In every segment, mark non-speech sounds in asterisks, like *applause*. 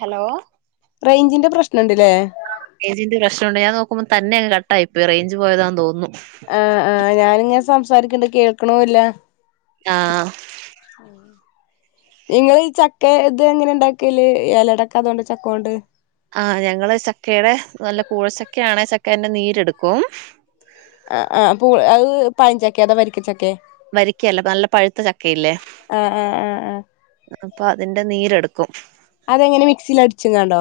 Hello റേഞ്ചിന്റെ പ്രശ്നുണ്ട്. റെജിന്റെ പ്രശ്നംണ്ട് ഞാൻ നോക്കുമ്പോ തന്നെങ് കട്ടായിയിപ്പോയി റേഞ്ച് പോയതാന്ന് തോന്നുന്നു. ആഹ ആഹ് ഞാാനിങ്ങനെ സംസാരിക്കണ് ണ്ട് കേൾക്കുണില്ല ആ ഉം നിങ്ങള് ഈ ചക്ക ഇത് എങ്ങനെ ഇണ്ടാക്കൽ ഇലടക്ക അത കൊണ്ട് ചക്കൊണ്ട്. ആഹ ഞങ്ങള് ചക്കടെ നല്ല കൂഴച്ചക്കയാണെ ചക്കന്റെ നീരെടുക്കും. ആ ആ് അഹ് പഴചക്കെ അതൊ വരിക്കച്ചക്കെ വരിക്കയല്ല നല്ല പഴുത്ത ചക്കയില്ലേ ആഹ് ആഹ് ആഹ് ആഹ് അപ്പോ അതിൻ്റെ നീരെടുക്കും അതെങ്ങനെ മിക്സിൽ അടിച്ചങ്ങാണ്ടോ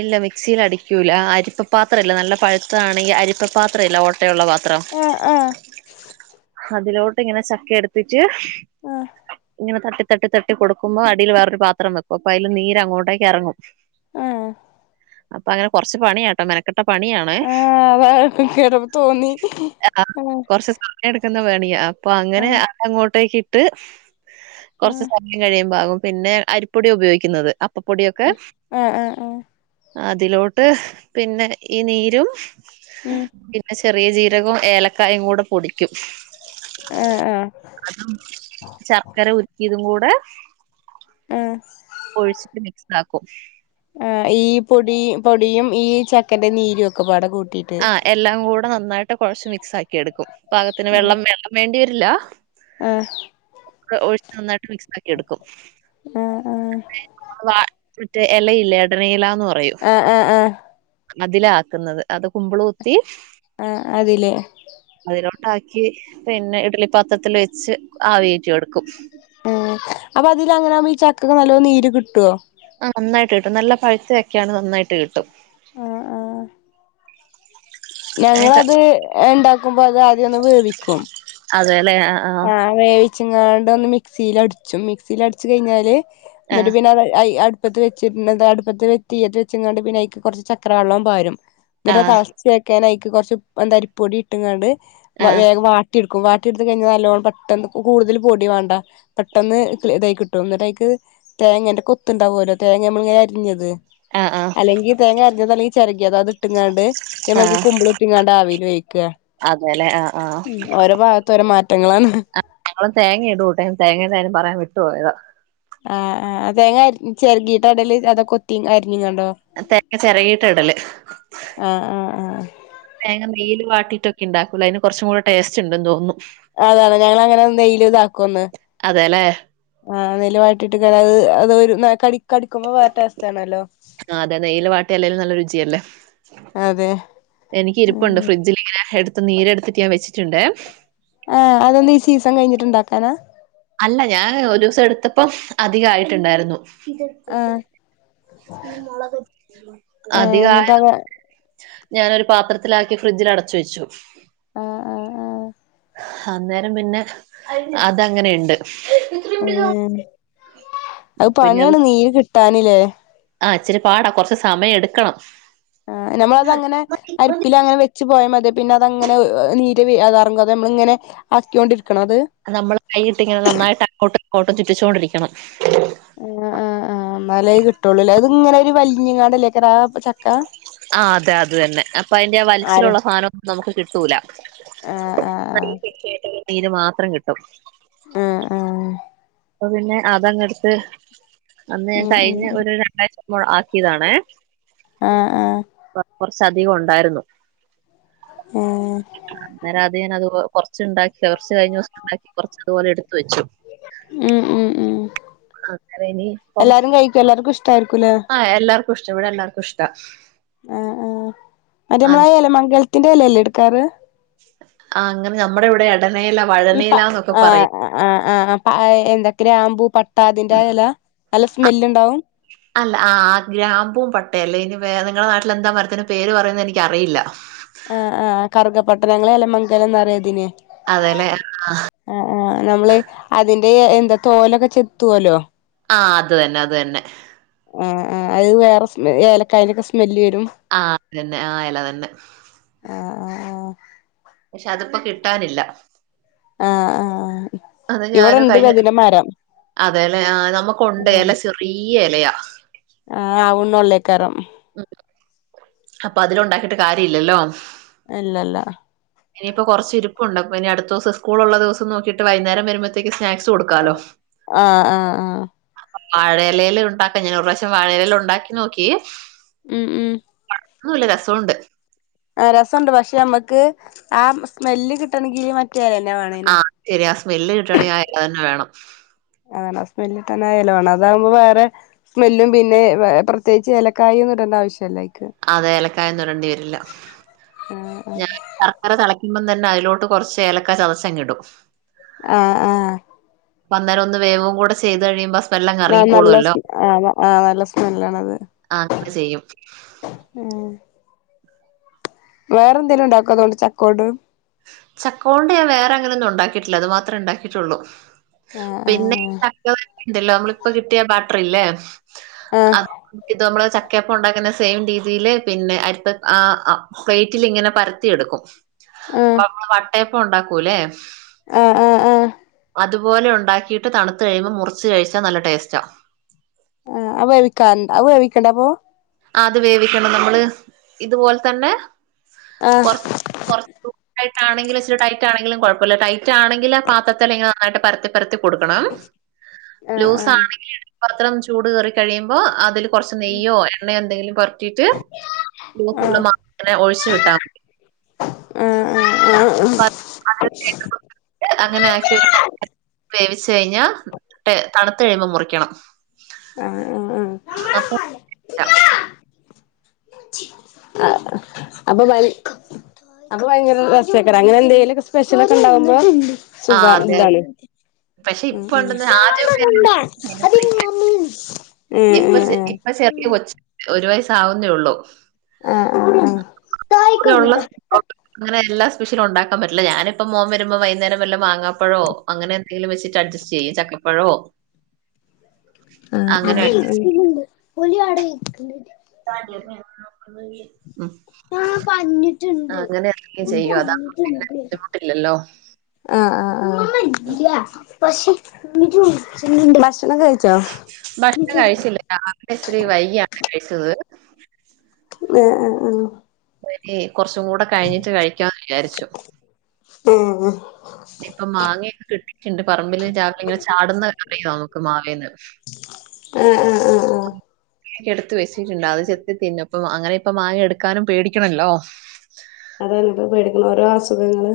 ഇല്ല മിക്സിൽ അടിക്കൂല്ല അരിപ്പ പാത്രല്ലേ നല്ല പഴുത്താണെങ്കിൽ അരിപ്പപ്പാത്രല്ലേ ഓട്ടയുള്ള പാത്രം ആഹ് ആഹ് *unintelligible* അതിലോട്ട് ഇങ്ങനെ ചക്ക എടുത്തിട്ട ആഹ ഇങ്ങന തട്ട് തട്ട് തട്ട് കൊടുക്കുമോ ഇങ്ങനെ തട്ടി തട്ടി തട്ടി കൊടുക്കുമ്പോ അടീല് വേറൊരു പാത്രം വെക്കും അപ്പൊ അയില് നീര് അങ്ങോട്ടേക്ക് ഇറങ്ങും ആഹ അപ്പൊ അങ്ങന കൊർച്ച് പണിയാട്ടൊ മെന ട്ട പണിയാണെ ആഹ് അതാ കേട്ടപ്പോ തോന്നി *unintelligible* ആഹ് എടുക്കുന്ന പണിയാ അപ്പൊ അങ്ങനെ ആഹ് അത അങ്ങോട്ടേക്ക് *unintelligible* *unintelligible* ട്ട് കൊർച് സമയം കഴിയുമ്പാകും പിന്നെ അരിപ്പൊടി ഉപയോഗിക്കുന്നത്അ ആആ ആ അതിലോട്ട് പിന്നെ ഈ നീരും ഉം പിന്നെ *unintelligible* ചെറിയ ജീരകും ഏലക്കായും കൂടെ പൊടിക്കും ആഹ് ആഹ് *unintelligible* ശർക്കര ഉരുക്കിയതും കൂടെ ആഹ് ഒഴിച്ചിട്ട് മിക്സ് ആക്കും ആ് ഈ പൊടി പൊടിയും ഈ ചക്കന്റെ നീരും ഒക്കപാട കൂട്ടി ആഹ എല്ലാം കൂടെ നന്നായിട്ട് കൊഴച്ചു മിക്സ് ആക്കി എടുക്കും പാകത്തിന് വെള്ളം വെള്ളം വേണ്ടി വരില്ല ആഹ ഒഴിച്ച് നന്നായിട്ട് മിക്സ് ആക്കി എടുക്കും ആഹ് ആഹ് മറ്റെ എലയില്ലേ എടനയില ആഹ ആഹ ആഹ അതില ആക്ക്‌ന്നത് അത് കുമ്പ്ള് കുത്തി ആഹ അതിലേ ആക്കി പിന്നെ ഇഡലിപ്പാത്രത്തില് വെച്ച് ആവിഏറ്റിഎടുക്കും ഉം അപ്പൊ അതില് അങ്ങനാഉമ്പോ ഈ ചക്കക് നല്ലോ നീര് കിട്ടോ ആ നന്നായിട്ട് കിട്ടും നല്ല പഴുത്തചക്കയാണെ നന്നായിട്ട് കിട്ടും ആ ആ ഞങ്ങളത് ണ്ടാക്കുമ്പോ അത് ആദ്യം ഒന്ന് വേവിക്കും അതെല്ലേ ആ ആഹ വേവിച്ചുങ്ങാണ്ട് ഒന്ന് മിക്സിൽ അടിച്ചും മിക്സിൽ അടിച്ചു കഴിഞ്ഞാല് ആ ആ ന്നിട്ട് പിന്നെ *unintelligible* അടുപ്പത്ത് വെച്ചി ന്നെന്താ അടുപ്പത്ത് തിയ്യത് വെച്ചിങ്ങാണ്ട് പിന്നയ്ക്ക്‌ കൊർച് ചക്ര വള്ളം പാരും ന്നട്ട് ആ തളച് വെക്കാാനയ്ക്ക്‌ കൊറച്ച് എന്തരിപ്പൊടി ഇട്ട്ങ്ങാണ്ട് വേഗം വാട്ടിട് ക്കും വാട്ടിട്ത്ത് കഴിഞ്ഞാ പെട്ടന്ന് കൂകൂടുതല് പൊടി വാണ്ട പെട്ടന്ന് ഇതയി കിട്ടും ന്നിട്ടയ്ക്ക്‌ തേങ്ങന്റെ കൊ പത്തുണ്ടാവുമല്ലോ തേങ്ങ മ്മള്ങ്ങനെ അരിഞ്ഞത് ആ ആ അല്ലെങ്കിൽ തേങ്ങര്ഞ്ഞത് അല്ലെങ്കിൽ ചെരകിയത് അത്ട്ട്ങ്ങാണ്ട് ആ തെ കുമ്പ്ള്ത്തിങ്ങാണ്ട് ആവീല് വേയിക്ക അതെല്ലെ ഉ ഓരോ ഭാഗത്ത ഓരോ മാറ്റ- ഞങ്ങളെ തേങ്ങ ഇടൂട്ടെ തേങ്ങന്റാര്യം പറയാൻ വിട്ടു പോോയതോ ആഹ് ആ തേങ്ങ ചെര്കീട്ടാടല് അതൊകൊത്തി അര് തേങ്ങ ചെരകീട്ടാടല് ആഹ് ആഹ് ആഹ് തേങ്ങ നെയ്യില് വാട്ടി *unintelligible* ണ്ടാക്കൽ ആയ്ന് കൊർച്ചും കൂടെടേസ്റ്റ് ണ്ട് തോന്നുന്നു അതാണ് ഞങ്ങളങ്ങനെ നെയില്താക്കും അതെല്ലേ ആ നെൽ വാട്ടിട്ട് *unintelligible* ആ അതെ നെയില് വാട്ടിയെല്ലേലും നല്ല രുചിയല്ലേ അതെ എനിക്കിരിപ്പുണ്ട് ഉം ഫ്രിഡ്ജിലിങ്ങനെ എടുത്ത് നീരെടുത്തിട്ട് ഞാൻ വെച്ചിട്ടുണ്ട് ആഹ് അതെന്ത് ഈ സീസൺ കഴിഞ്ഞിട്ടുണ്ടാക്കാനാ അല്ല ഞാൻ ഒരൂസം എടുത്തപ്പം അധികായിട്ടുണ്ടായിരുന്നു ആഹ് ഏഹ് അധികായത് എന്നിട്ടവ ഞാനൊരു പാത്രത്തിലാക്കി ഫ്രിഡ്ജിലടച്ച് വെച്ചു ആഹ് ആഹ് ആഹ് അന്നേരം പിന്നെ അതങ്ങനെയുണ്ട് ആഹ് അത് പണിയാണ് നീര് കിട്ടാനില്ലേ ആ ഇച്ചിരി പാടാ കൊർച്ച് സമയം എടുക്കണം ആഹ് നമ്മളത് അങ്ങനെ അരിപ്പിലങ്ങനെ വെച്ചു പോയാ മതിയോ പിന്നതങ്ങനെ വ് വ് നീര് വി അതെർഗോ അത് മ്മളിങ്ങനെ ആക്കീയോണ്ടിരി നമ്മള് കൈയിട്ടിങ്ങനെ നന്നായിട്ട് അക്കോട്ടും ഇക്കോട്ടും ചുറ്റിച്ചുകോണ്ടിരിക്കണം ആഹ് ആഹ് ആഹ് അന്നാലേ കിട്ടുള്ളൂല്ലേ അതിങ്ങനെ ഒരു വലിഞ്ഞിങ്ങ ണ്ടല്ലേ ല്ലേക്കര ആ അതെ അത് തന്നെ അപ്പൊ അയിന്റെ ആ ആര് വലിച്ചിലൊള്ള സാധനം നമുക്ക് കിട്ടൂല ആഹ് ആഹ് നല്ല പെഷ്യാട്ടുള്ള മീന് മാത്രം കിട്ടും ആഹ് ആഹ് അപ്പൊ പിന്നെ അതങ്ങെടുത്ത് അന്ന് ഞാൻ ഉം കയിഞ്ഞ് ഉം ഒരു രണ്ടാഴ്ച പ്പോൾ ആക്കിയതാണെ ആഹ് ആഹ് ശ്ശധികം ഒണ്ടാരുന്നു ഏഹ് അന്നരം അതീന്നതുപോ കൊറച്ചുണ്ടാക്കി കൊറച്ച് കഴിഞ്ഞ ദോസൊണ്ടാക്കി കൊറച്ചതുപോലെ എടുത്തു വച്ചു ഊംഊംഊം അങ്ങനേനി പ്പം എല്ലാർക്കും ഇഷ്ടായിരിക്കുംല്ലേ ആ എല്ലാർക്കുഷ്ടാ ഇവിടെ എല്ലാർക്കുഷ്ടാ ആ ആ അരിയമ്ലായീഎല മംഗലത്തിന്റെലല്ലേ എടുക്കാറ് ആ അങ്ങനെ ഞമ്മടെ ഇവിടെ അ ഈപ ആ ആ ആ ആപ് എന്തൊക്കെരാമ്പൂ, പട്ട, അതിന്റെആഎലാ നല്ല സ്മെല്ല്ണ്ടാവും അല്ല ആ ആ ഗ്രാമ്പൂം പട്ടേല്ലേ ഇയ്നും വേനിങ്ങടെ നാട്ടിലെന്താ മരത്തിന് പേര് പറയുന്നേ എനിക്ക് അറിയില്ല ആ ആ കറുകപട്ടരെങ്ങളെലമംഗലംന്നറിയാതിന് അതേല്ലേ ആ നമ്മള് അതിന്റെ എഎന്താ തോലൊക്കെ ചെത്തുവല്ലോ ആ അത് തന്നെ അത് തന്നെ ആ ആ അത് വേറെ സ്മെ ഏലക്കായ്നൊക്കെ സ്മെല്ല് കി ആ അതന്നെ ആഎലതന്നെ ആ പക്ഷെ അതിപ്പോ കിട്ടാനില്ല ആ ആ അത് ഞാനും കഴിഞ്ഞ അതേല്ലേ ആ നമുക്കൊണ്ട് ആഹ് എല ചെറിയ ഏലയാ ആഹ് ആവുന്നൊള്ളേക്കാരം അപ്പൊ അതിലൊണ്ടാക്കിയിട്ട് കാര്യ ഇല്ലല്ലോ ഇല്ലല്ലാ ഇനിയിപ്പൊ കൊറച്ചിരിപ്പൊണ്ട് പ്പഇനി അടുത്തോസം സ്കൂളൊള്ള ദിവസം നോക്കിയിട്ട് വൈന്നേരം വരുമ്പത്തേക്ക് സ്നാക്സ് കൊടുക്കാലോ ആഹ് ആഹ് ആഹ് വാഴേലേല് ഉണ്ടാക്കാം ഞാനൊർആവശ്യം വാഴേലേല് ഒണ്ടാക്കി നോക്കി ഉം ഉം ന്നൂല്ല രസോണ്ട് ആ രസണ്ട് പക്ഷെ അമ്മക്ക് ആ സ്മെല്ല് കിട്ടണെങ്കി മ ആ ശെരിയാ സ്മെല് കിട്ടണെ ആഎലതന്നെ വേണം സ്മല്ലിട്ടണേ ആ എല വേണം അതാവുമ്പം വേറെ സ്മെല്ലും പിന്നെ വേ പ്രത്യേകിച്ച് എലക്കായ്ഒന്നും ഇടണ്ട ആവശ്യംല്ല അതെ ഏലക്കായൊന്നുടണ്ടി വരില്ല ആഹ് ഞാൻ ശർക്കര തെളയ്ക്കുമ്പതന്നെ അയിലോട്ട് കൊർച്ച് ഏലക്കാ ചതച്ചങ്ങിടും ആ ആ അന്നേരം ഒന്ന് വേവും കൂടെ ചെയ്ത് കഴിയുമ്പ ആ നല്ല ആ ആ നല്ല സ്മെല്ലാണത് ആ അങ്ങനെ ചെയ്യും ആ വേറെ എന്തേലും ഉണ്ടാക്കോ അ--ണ്ട് ചക്കോട് ചക്കോണ്ട് ഞാന് വേറെ അങ്ങനൊന്നും ഉണ്ടാക്കിയിട്ടില്ല അത് മാത്ര ഇണ്ടാക്കിയിട്ടോള്ളു പിന്നെ ആഹ് ചക്കാ ണ്ടല്ലോ നമ്മളിപ്പ കിട്ടിയ ബാട്രിഇല്ലേ ആഹ് അത് ന ഇത് നമ്മള് ക്കപ്പ ഉണ്ടാക്കിന്ന സെയിം രീതിയില് പിന്നെ അരിപ്പ ആ പ്ലേറ്റില് ഇങ്ങനെ പരത്തിഎട്ക്കും ആ വട്ടയപ്പം ഉണ്ടാക്കൂല്ലേ ആ ആ ആ അത്പോലെ ഉണ്ടാക്കിയിട്ട് തണ്ത് കഴിയുമ്പോ മുറിച്ച് കഴിച്ചാ നല്ല ടേസ്റ്റാ ആ അവവിക്കാ അവ വെവിക്കണ്ട അപ്പൊ അത് വേവിക്കണം നമ്മള് ഇതുപോല തന്നെ ആഹ് കൊറ കൊറച്ച് ദ ആണെങ്കിലുച്ചിരി ടൈറ്റണെങ്കിലും കൊഴപ്പല്ല ടൈറ്റാണക്കില് ആ പാത്രത്തില് ഇങ്ങനെ നന്നായിട്ട് പരത്തി പരത്തി കൊടുക്കണം ആഹ് ലൂസണെങ്കില് പത്രം ചൂട് കേറി കഴിയുമ്പോ അതില് കൊർച്ച് നെയ്യോ *unintelligible* ആ *inaudible* അങ്ങനെ ആക്കിയ ഒരു വേവിച്ച് കഴിഞ്ഞാ തണ്ത്തഴിമ്പോ മുറിക്കണം ആഹ് അപ്പൊ ആ അപ്പൊ വ അത് ഭയങ്കര രസക്കാരം അങ്ങനെ എന്തേലൊക്കെ സ്പെഷ്യലക്കെണ്ടാവുമ്പോ ആ അതെ അതെ സുഖന്താലു പക്ഷെ ഉം ഇപ്പൊ ഉം ഉണ്ടെന്ന് ആദ്യമൊക്കെ ഇപ്പച്ച് ഇപ്പ ഉം ചെറിയ ഉം കൊച്ച് ഒരു വയസാവുന്നോള്ളു ആ ആ ആ ഒള്ള അങ്ങനെ എല്ലാ സ്പെഷ്യലൊണ്ടാക്കാൻ പറ്റില്ല ഞാനിപ്പ മോൻ വരുമ്പോ വൈകുന്നേരം വല്ല വാങ്ങാ പ്പഴോ അങ്ങനെ എന്തെലും വെച്ചിട്ട് അഡ്ജസ്റ്റ് ചെയ്യും ചക്കപ്പഴോ അ അ അങ്ങനെ അഡ്ജസ്റ്റ് *inaudible* ആ പറഞ്ഞിട്ടിണ്ട് അങ്ങനെ എന്തെങ്കിലും ചെയ്യും. അതാവുമ്പോ പിന്നെ പറഞ്ഞിട്ടിണ്ട് ബുദ്ധിമുട്ടില്ലല്ലോ. ആ ആ ആ പശേ ഭക്ഷണം കഴിച്ചില്ലേ അങ്ങന ഇച്ചരി വൈകിയാണ് കഴിച്ചത് ആ ആ ആ രി കൊർച്ചുങ്ങൂടെ കഴിഞ്ഞിട്ട് കഴിക്കാന്ന് വിചാരിച്ചു ആഹ് ആഹ് ആഹ് ഇപ്പ മാങ്ങയെക്കെ കിട്ടിയിട്ടിണ്ട് പറമ്പില് രാവിലെ ങ്ങനെ ചാടുന്ന അറിയോ നമുക്ക് മാവേന്ന് ആ ആ ആ ആ അ എടുത്ത് വെച്ചിട്ടിണ്ട് അത് ചെത്തി തിന്നു അപ്പ അങ്ങനെ പ്പ മാങ്ങ എടുക്കാനും പേടിക്കണല്ലോ അതേള്ളൂ പേടി ഓരോ അസുഖങ്ങള്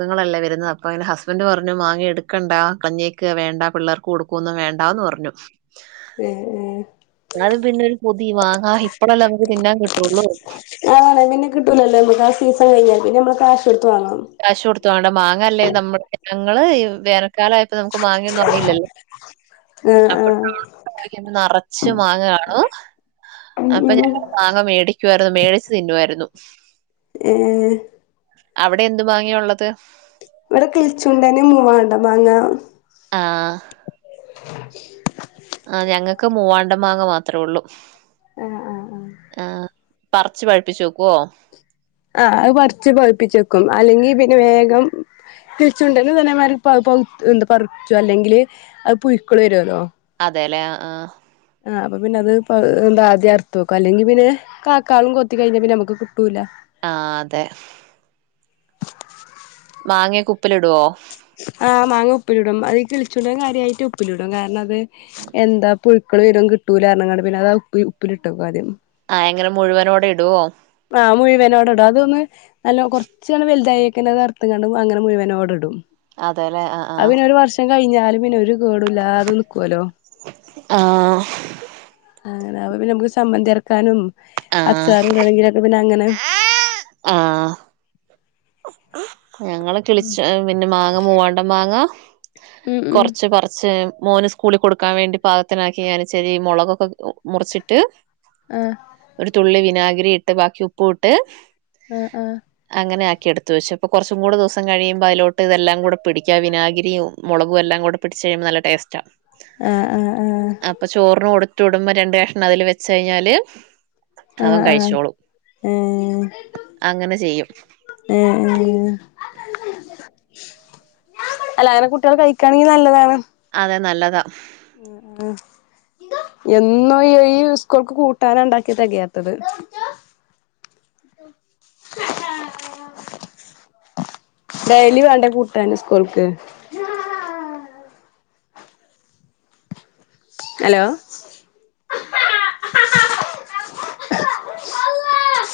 ങ്ങളല്ലേ വെര്ന്ന് അപ്പ അങ്ങനെ ഹസ്ബൻഡ് പറഞ്ഞു മാങ്ങ എടുക്കണ്ട കളഞ്ഞെക്ക് വേണ്ട പിള്ളേർക്ക് കൊടുക്കൊന്നും വേണ്ടാന്ന് പറഞ്ഞു ഏ ഏ അത് പിന്നെ ഒരു കൊതി മാങ്ങ ഇപ്പളല്ലേ നമ്മക് തിന്നാൻ കിട്ടോള്ളു ആ ന്നെ കിട്ടൂലല്ലോ മ്മക്ക ആ സീസൺ കഴിഞ്ഞാ പിന്നെ നമ്മള് കാശ് കൊട്ത്ത് വാങ്ങണം കാശൊട്ത് വാണ്ട മാങ്ങല്ലേ നമ്മ്ടെ ഞങ്ങള് ഈ വേനൽക്കാലയപ്പോ നമുക്ക് മാങ്ങയൊന്നും അങ്ങയില്ലല്ലോ ആഹ് അപ്പൊ ആഹ് നറച്ച് മാങ്ങകാണു ഉം അപ്പൊ ഉം ഞങ്ങള് മാങ്ങ മേടിക്കുവാരുന്നു. മേടിച്ചു തിന്നുവായിരുന്നു ഏ അവിടെ എന്ത് മാങ്ങയാ ഉള്ളത് ഇവിടെ കിളിച്ചുണ്ടന്, മൂവാണ്ട മാങ്ങ ആഹ *inaudible* ആ ഞങ്ങൾക്ക് മൂവാണ്ട മാങ്ങ മാത്രേ ഉള്ളൂ ആഹ് ആഹ് ആഹ പറച്ച് പഴുപ്പിച്ചു വെക്കുവോ ആ അത് പറിച്ച് പഴ്‌പ്പിച്ചെക്കും അല്ലെങ്കിൽ പിന്നെ വേഗം കിളിച്ചുണ്ടന് ഇതേമാതിരി എന്താ പറിച്ചും അല്ലെങ്കില് അത് പുഴക്കള് വരുല്ലോ അതേലേ ആ ആ ആ അപ്പൊ പിന്നെ അത് എന്താ ആദ്യം അർത്ത് വെക്കും അല്ലെങ്കി പിന്നെ കാക്കാളും കൊത്തി കഴിഞ്ഞാ പിന്നെ നമുക്ക് കിട്ടൂല്ല ആ അതെ മാങ്ങയൊക്കെ ഉപ്പിൽ ഇടുവോ ആഹ് മാങ്ങ ഉപ്പിലിടും അത് ഈ കിളിച്ചുണ്ടൻ കാര്യായിട്ട് ഉപ്പിലിടും കാരണം അത് എന്താ പുഴു ക്കൾ വരും കിട്ടൂലാർഞ്കാണ്ട് പിന്നെ അത് ഉപ്പിലിട്ടക്കും ആദ്യം ആഹ എങ്ങനെ മുഴുവനോടെ ഇടുവോ ആഹ് മുഴുവനോടെ ഇടും അതൊന്ന് നല്ല കുറച്ചട് വലുതായിക്കെന്നെ അത് അറത്ത്കാണ്ട് അങ്ങനെ മുഴുവനോടെ ഇടും അതെ ലേ ആഹ അത് ആഹ പിന്നെ ഒരു വർഷം കഴിഞ്ഞാലും പിന്നെ ഒരു കേടുംല്ലാതെ നിക്കും ആഹ അങ്ങനെ പിന്നെ നമുക്ക് ചമ്മന്തി അരക്കാനും അച്ചാറ്ടണെങ്കിലൊക്കെ പിന്നെ അങ്ങനെ ആഹ ഞങ്ങള് കിളിച്ച പിന്നെ മാങ്ങ മൂവാണ്ട മാങ്ങ ഉം ഉം കൊറച്ച് പറച്ച് മോന് സ്കൂളി കൊടുക്കാൻ വേണ്ടി പാകത്തിനാക്കി ഞാന് ച്ചിരി മുളകൊക്കെ മുറിച്ചിട്ട് ആഹ് ഒരു തുള്ളി വിനാഗിരി ഇട്ട് ബാക്കി ഉപ്പു ഇട്ട് ആഹ ആഹ് അങ്ങനെയാക്കി എടുത്ത് വച്ചു ഇപ്പ കൊർച്ചും കൂടി ദിവസം കഴിയുമ്പോ അതിലോട്ട് ഇതെല്ലാം കൂടെ പിടിക്ക വിനാകിരി മുളകും എല്ലാം കൂടെ പിടിച്ച് കഴിയുമ്പോ നല്ല ടേസ്റ്റാ ആഹ് ആഹ് അപ്പൊ ചോറിന് കൊടുത്തു വിടുമ്പോ രണ്ട് കഷ്ണം അതില് വെച്ച് കഴിഞ്ഞാല് ആഹ അവൻ ആഹ കഴിച്ചോളും ഏ അങ്ങനെ ചെയ്യും എ ഏ അല്ലങ്ങനെ കുട്ടികൾ കഴിക്കാണെങ്കിൽ നല്ലതാണ് അതെ നല്ലതാ ആഹ എന്നും ഈ സ്കൂൾക്ക് കൂട്ടാന ഉണ്ടാക്യ തെകയാത്തത് ആ ഡെയ്ലി വേണ്ടെ കൂട്ടാന് സ്കൂൾക്ക് ഹലോ